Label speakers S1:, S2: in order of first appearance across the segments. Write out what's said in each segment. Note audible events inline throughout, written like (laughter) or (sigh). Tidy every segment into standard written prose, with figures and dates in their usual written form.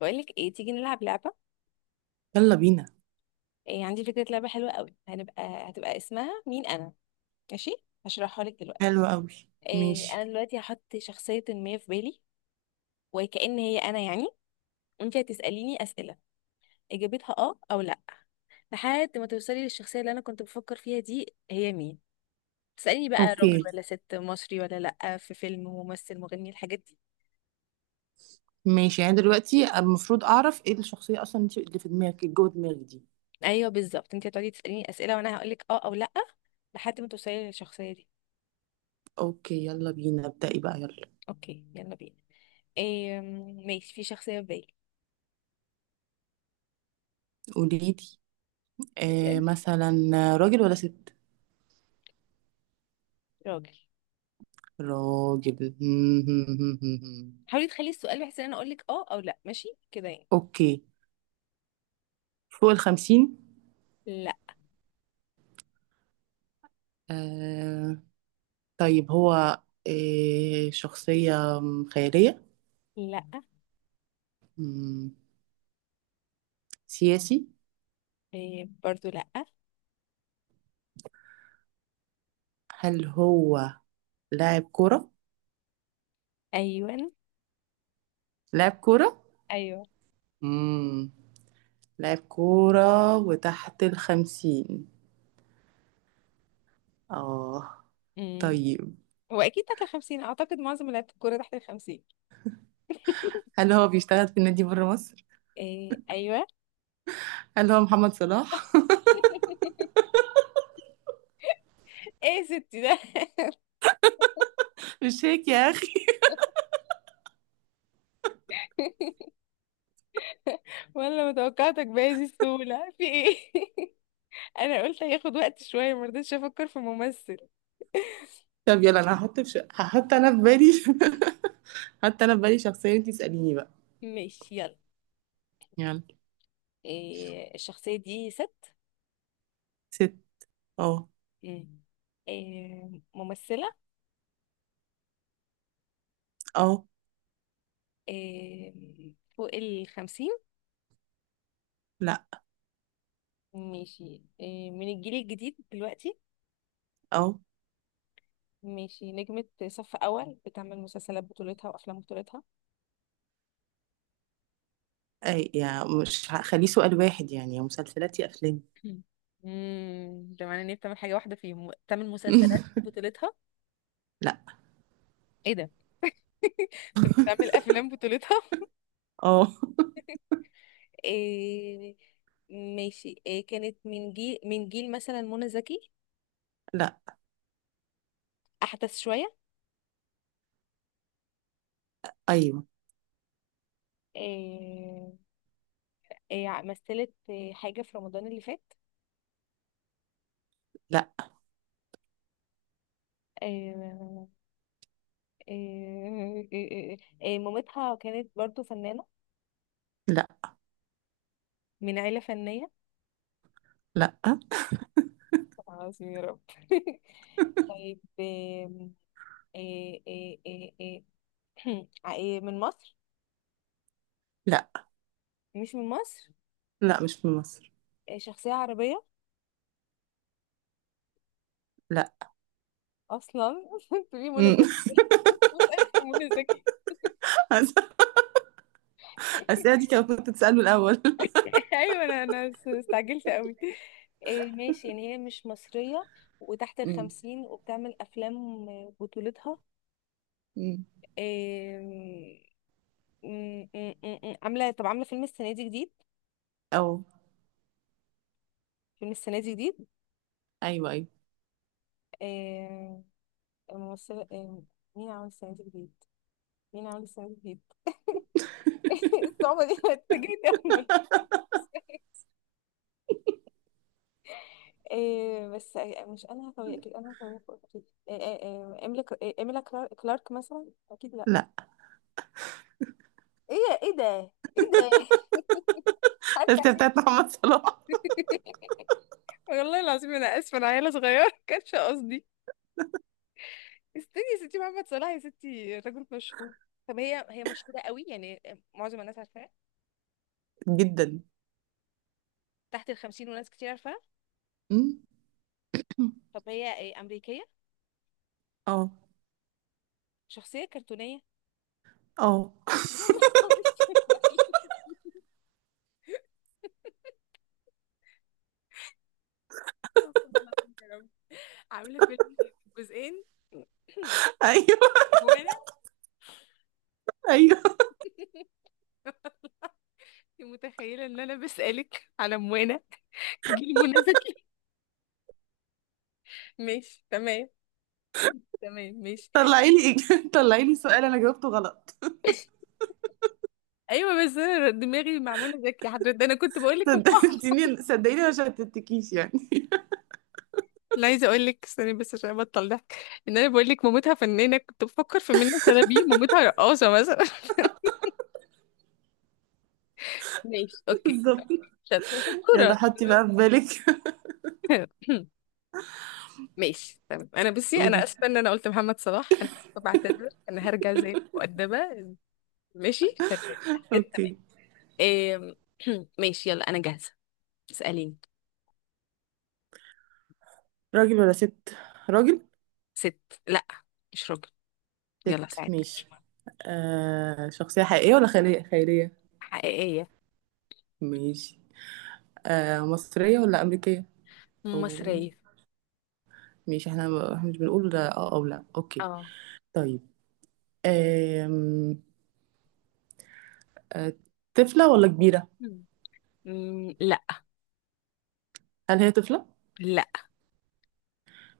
S1: بقولك ايه، تيجي نلعب لعبة.
S2: يلا بينا.
S1: إيه عندي فكرة لعبة حلوة قوي، هتبقى اسمها مين انا. ماشي. هشرحها لك دلوقتي.
S2: حلو قوي.
S1: إيه،
S2: ماشي.
S1: انا دلوقتي هحط شخصية ما في بالي، وكأن هي انا يعني. وانت هتسأليني أسئلة اجابتها اه او لا، لحد ما توصلي للشخصية اللي انا كنت بفكر فيها دي هي مين. تسأليني بقى راجل
S2: اوكي
S1: ولا ست، مصري ولا لا، في فيلم، ممثل، مغني، الحاجات دي.
S2: ماشي، يعني دلوقتي المفروض اعرف ايه الشخصية اصلا، انت اللي في دماغك، اللي جوه دماغك دي.
S1: ايوه بالظبط، انت هتقعدي تسأليني أسئلة وانا هقولك اه او لا لحد ما توصلي للشخصية دي.
S2: اوكي يلا بينا، ابدأي بقى يلا.
S1: اوكي يلا بينا. إيه، ماشي، في شخصية في بالي.
S2: قولي لي. آه
S1: اسألي.
S2: مثلا راجل ولا ست؟
S1: راجل.
S2: راجل (laughs)
S1: حاولي تخلي السؤال بحيث ان انا اقول لك اه او لا، ماشي كده يعني.
S2: اوكي، فوق 50؟
S1: لا،
S2: آه، طيب هو آه شخصية خيالية؟
S1: لا.
S2: مم، سياسي؟
S1: إيه برضو لا.
S2: هل هو لاعب كرة؟
S1: ايوه،
S2: لاعب كرة.
S1: ايوه.
S2: مم. لاعب كورة وتحت 50، اه.
S1: امم
S2: طيب
S1: هو اكيد تحت الخمسين، اعتقد معظم لعيبه الكوره تحت الخمسين.
S2: هل هو بيشتغل في النادي بره مصر؟
S1: إيه ايوه. (laughs)
S2: هل هو محمد صلاح؟
S1: ايه يا ستي ده.
S2: (laughs) مش هيك يا أخي.
S1: (laughs) ولا متوقعتك بهذه السهوله، في ايه. (laughs) انا قلت هياخد وقت شويه، ما رضيتش افكر في ممثل.
S2: طب يلا أنا هحط في هحط أنا في بالي (laughs) حتى أنا في بالي شخصية، أنتي اسأليني بقى
S1: ماشي يلا.
S2: يلا.
S1: إيه، الشخصيه دي ست؟
S2: ست. اه.
S1: مم. إيه، ممثله؟
S2: اه.
S1: إيه، فوق الخمسين؟
S2: لا.
S1: ماشي، من الجيل الجديد دلوقتي؟
S2: اه.
S1: ماشي، نجمة صف أول بتعمل مسلسلات بطولتها وأفلام بطولتها؟
S2: أي يعني مش هخليه سؤال واحد يعني، يا مسلسلات يا أفلام
S1: (laughs) ده معناه ان هي بتعمل حاجة واحدة فيهم، بتعمل مسلسلات
S2: (laughs)
S1: بطولتها؟
S2: لا.
S1: ايه ده. (laughs) طب بتعمل أفلام بطولتها؟
S2: اه.
S1: (laughs) إيه. ماشي، إيه، كانت من جيل مثلا منى زكي؟
S2: لا.
S1: أحدث شوية؟
S2: أيوه.
S1: إيه. مثلت حاجة في رمضان اللي فات؟
S2: لا.
S1: إيه إيه، مامتها كانت برضو فنانة؟
S2: لا.
S1: من عيلة فنية؟
S2: لا أه؟
S1: طبعا، عظيم يا رب. (laughs) طيب آم، آه، آه، آه، آه، (clears throat) آه، من مصر؟
S2: لا.
S1: مش من مصر.
S2: لا مش من مصر.
S1: شخصية عربية؟
S2: لا
S1: أصلا. (laughs) تقولي منى
S2: (laughs)
S1: زكي، (laughs) بسألك في منى زكي.
S2: الأسئلة
S1: (laughs)
S2: دي كان كنت تسأله الأول (laughs)
S1: أيوة، أنا استعجلت قوي. ماشي، يعني هي مش مصرية وتحت
S2: امم.
S1: الخمسين وبتعمل أفلام بطولتها.
S2: امم.
S1: آم، م- م- م- م- عاملة، طب عاملة فيلم السنة دي جديد؟
S2: أو.
S1: فيلم السنة دي
S2: أيوه أيوه.
S1: جديد. الممثلة. مين عامل السنة دي جديد؟ مين عامل السنة دي جديد؟ (laughs) الصعوبة دي أنا اتفاجئت. أول. بس مش أنا هتوي، أكيد أنا هتوي فوق أكيد. إيه إيميلي كلا-، إيميلا كلارك مثلا، أكيد لأ.
S2: لا
S1: إيه. إيه ده؟ إيه ده؟ (laughs)
S2: (laughs)
S1: عارفة
S2: الأسئلة
S1: إحساس-.
S2: بتاعت محمد صلاح.
S1: (laughs) والله العظيم انا اسفه، انا عيله صغيره، (laughs) كانش قصدي. استني يا ستي، محمد صلاح يا ستي راجل مشهور. طب، هي مشهوره قوي يعني؟ معظم الناس عارفاها.
S2: جدا.
S1: تحت الخمسين وناس كتير عارفاها.
S2: امم.
S1: طب هي امريكيه؟
S2: اه.
S1: شخصيه كرتونيه؟
S2: اه
S1: (laughs) يا نهار اسود بعيد. استغفر الله العظيم يا رب. عاملة فيلم جزئين؟ (laughs) (clears throat)
S2: (laughs) أيوه
S1: موانا.
S2: أيوه.
S1: انت متخيلة ان انا بسألك على موانا؟ جيل منى زكي. (laughs) ماشي تمام. تمام ماشي.
S2: طلعي لي (laughs) طلعي لي سؤال أنا جاوبته غلط.
S1: (laughs) ايوه، بس انا دماغي مع منى زكي حضرتك، ده انا كنت بقول لكم اه.
S2: صدقتيني، صدقيني ما شتتكيش يعني.
S1: لا، (laughs) عايزه اقول لك استني بس عشان ابطل ضحك، ان انا بقول لك مامتها فنانه كنت بفكر في منى شلبي، مامتها رقاصه مثلا. (laughs) ماشي
S2: (laughs)
S1: اوكي.
S2: بالظبط.
S1: شاطره
S2: يلا
S1: شطوره.
S2: حطي بقى في بالك
S1: (laughs) ماشي تمام، انا
S2: (laughs)
S1: بصي، انا
S2: قولي.
S1: اسفه ان انا قلت محمد صلاح، انا اسفه، بعتذر، انا هرجع زي المؤدبه. ماشي تمام. تمام.
S2: أوكي.
S1: إيه. (clears throat) ماشي يلا، انا جاهزه. اساليني.
S2: راجل ولا ست؟ راجل؟
S1: ست، لا، مش راجل. يلا
S2: ست
S1: ساعتك مش
S2: ماشي.
S1: مهم.
S2: آه شخصية حقيقية ولا خيالية؟ خيالية؟
S1: حقيقيه.
S2: ماشي. آه، مصرية ولا أمريكية؟ أو،
S1: مصريه.
S2: ماشي احنا احنا مش بنقول ده اه او لا، اوكي.
S1: اه.
S2: طيب آم... آه، طفلة ولا كبيرة؟
S1: مم، مم، لا.
S2: هل هي طفلة؟
S1: لا.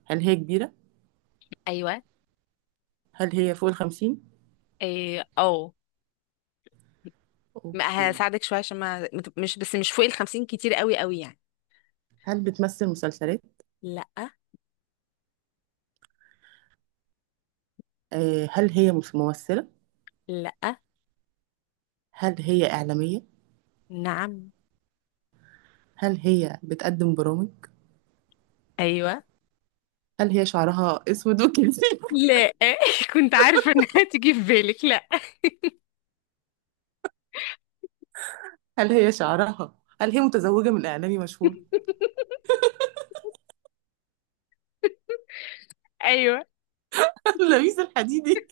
S2: هل هي كبيرة؟
S1: ايوه.
S2: هل هي فوق 50؟
S1: اه. ما
S2: اوكي.
S1: هساعدك شويه، عشان ما مش، بس مش فوق الخمسين كتير قوي قوي يعني.
S2: هل بتمثل مسلسلات؟
S1: لا.
S2: آه، هل هي ممثلة؟
S1: لا.
S2: هل هي إعلامية؟
S1: نعم.
S2: هل هي بتقدم برامج؟
S1: ايوه.
S2: هل هي شعرها أسود وكده؟ (laughs)
S1: لا. (laughs) كنت عارفة انها تيجي في بالك، لا.
S2: هل هي شعرها؟ هل هي متزوجة من إعلامي مشهور؟
S1: (laughs) ايوه.
S2: (laughs) لبيب الحديدي.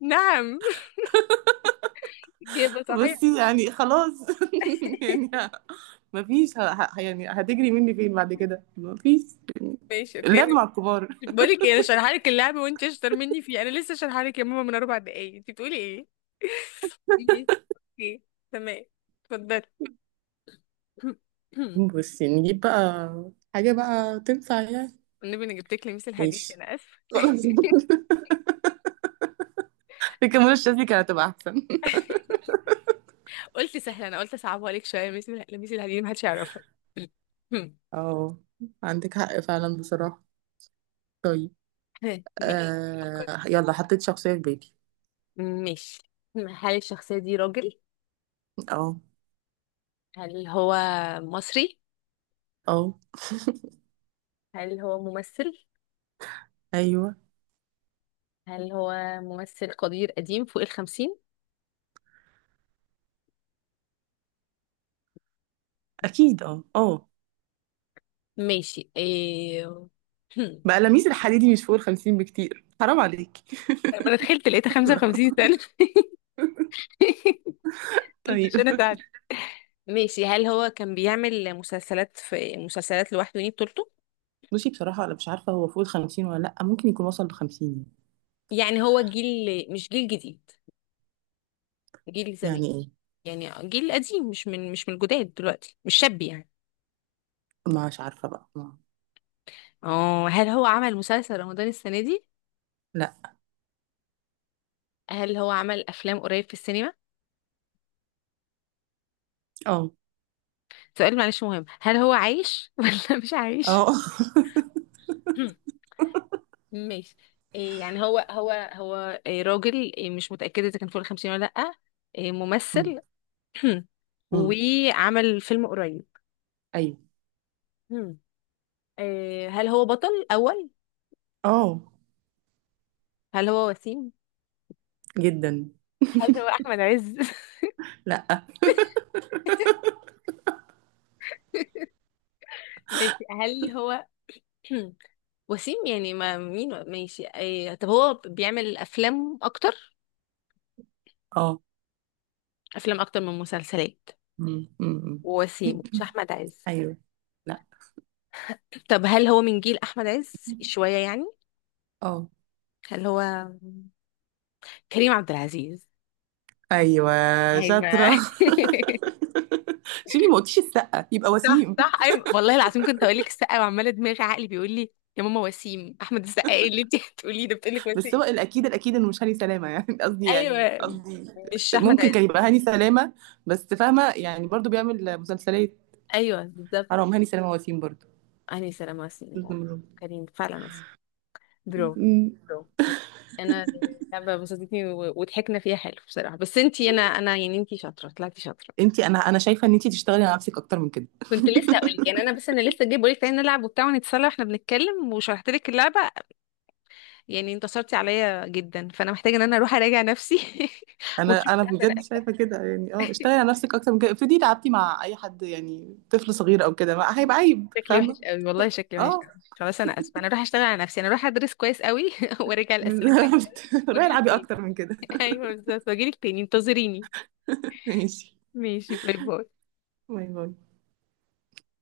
S1: نعم. إجابة صحيحة.
S2: بصي يعني خلاص (laughs) يعني مفيش يعني هتجري مني فين بعد كده؟ مفيش يعني.
S1: ماشي اوكي.
S2: اللعب مع الكبار.
S1: بقول لك ايه، انا شارحه لك اللعبة وانت اشطر مني فيه، انا لسه شارحه لك يا ماما من 4 دقايق، انت بتقولي ايه؟ (laughs) ليه؟ اوكي، تمام، اتفضلي. (clears throat) (coughs)
S2: بصي نجيب بقى حاجة بقى تنفع يعني.
S1: والنبي انا جبت لك لميس الحديد،
S2: ماشي
S1: انا اسفة.
S2: خلاص (laughs) الكاميرا الشاذلي كانت هتبقى أحسن.
S1: (laughs) قلت سهلة، انا قلت اصعبها لك شوية، لميس الحديد محدش يعرفها. (clears throat) (laughs)
S2: اه، عندك حق فعلا بصراحة. طيب آه... يلا حطيت شخصية في بالي.
S1: ماشي. ماشي، هل الشخصية دي راجل؟
S2: اه.
S1: هل هو مصري؟
S2: اه.
S1: هل هو ممثل؟
S2: ايوه.
S1: هل هو ممثل قدير قديم فوق الخمسين؟
S2: اكيد اه اه.
S1: ماشي. إيه... هم.
S2: بقى لميس الحديدي مش فوق 50 بكتير، حرام عليك
S1: لما انا دخلت لقيتها
S2: (laughs) يلا
S1: 55 سنة. (laughs) قلت
S2: طيب.
S1: عشان اساعدك. ماشي، هل هو كان بيعمل مسلسلات، في مسلسلات لوحده دي بطولته؟
S2: بصي بصراحة أنا مش عارفة هو فوق 50 ولا لأ، ممكن يكون وصل ل50.
S1: يعني هو جيل، مش جيل جديد، جيل زمان.
S2: يعني إيه.
S1: يعني جيل قديم، مش من الجداد دلوقتي، مش شاب يعني.
S2: مش عارفة بقى ما.
S1: اه، هل هو عمل مسلسل رمضان السنة دي؟
S2: لأ.
S1: هل هو عمل افلام قريب في السينما؟
S2: اه.
S1: سؤال معلش مهم، هل هو عايش (laughs) ولا مش عايش؟
S2: اه (laughs)
S1: (clears throat) ماشي. إيه، يعني هو إيه، راجل، إيه، مش متأكدة إذا كان فوق الخمسين ولا لأ. إيه،
S2: أمم،
S1: ممثل. (clears throat)
S2: أمم،
S1: وعمل فيلم قريب.
S2: أيوه.
S1: مم. إيه، هل هو بطل أول؟
S2: اه.
S1: هل هو وسيم؟
S2: جدا.
S1: هل هو أحمد عز؟
S2: لأ.
S1: (laughs) ماشي. هل هو (clears throat) وسيم يعني، ما مين، ماشي، إيه، طب هو بيعمل أفلام أكتر؟
S2: اه.
S1: أفلام أكتر من مسلسلات.
S2: أمم، أمم،
S1: وسيم مش أحمد عز.
S2: أيوه. لأ.
S1: طب هل هو من جيل احمد عز شويه يعني؟
S2: اه.
S1: هل هو كريم عبد العزيز؟
S2: أيوه.
S1: ايوه. (laughs)
S2: شاطرة (laughs) شيلي ما قلتيش السقة يبقى
S1: صح
S2: وسيم.
S1: صح ايوه، والله العظيم كنت هقول لك السقا، وعماله دماغي عقلي بيقول لي يا ماما وسيم احمد السقا، ايه اللي انت (laughs) هتقوليه، ده بتقول لك
S2: بس
S1: وسيم.
S2: هو الأكيد الأكيد إنه مش هاني سلامة يعني (laughs) قصدي يعني
S1: ايوه،
S2: قصدي
S1: مش احمد
S2: ممكن
S1: عز.
S2: كان يبقى هاني سلامة، بس فاهمة يعني برضو بيعمل مسلسلات.
S1: ايوه بالظبط،
S2: حرام هاني سلامة وسيم برضو.
S1: انا سلام وسيم،
S2: النمرود.
S1: كريم فعلا وسيم. برافو.
S2: امم.
S1: برافو. انا، اللعبه بسطتني وضحكنا فيها حلو بصراحه، بس انتي، انا، يعني انتي شاطره، طلعتي شاطره.
S2: انت انا انا شايفه ان انت تشتغلي على نفسك اكتر من كده.
S1: كنت لسه اقول لك يعني، انا بس انا لسه جاي بقول لك تعالي نلعب وبتاع ونتسلى واحنا بنتكلم، وشرحت لك اللعبه. يعني انتصرتي عليا جدا، فانا محتاجه ان انا اروح اراجع نفسي (laughs) واشوف
S2: انا
S1: اللعبه، انا
S2: بجد شايفه
S1: قفلتها.
S2: كده يعني، اه اشتغلي على نفسك اكتر من كده، افرضي تعبتي مع اي حد يعني طفل صغير او كده، ما هيبقى عيب
S1: شكلي وحش
S2: فاهمه.
S1: قوي والله، شكلي وحش
S2: اه
S1: قوي، خلاص انا اسفه، انا اروح اشتغل على نفسي، انا اروح ادرس كويس قوي (laughs) وارجع
S2: (laughs)
S1: الاسئله كويس
S2: بالظبط.
S1: قوي.
S2: روحي
S1: واجيلك
S2: العبي
S1: تاني.
S2: اكتر من كده.
S1: (laughs) ايوه بالظبط، واجيلك تاني، انتظريني.
S2: (laughs) ماشي.
S1: ماشي، باي باي.
S2: باي باي.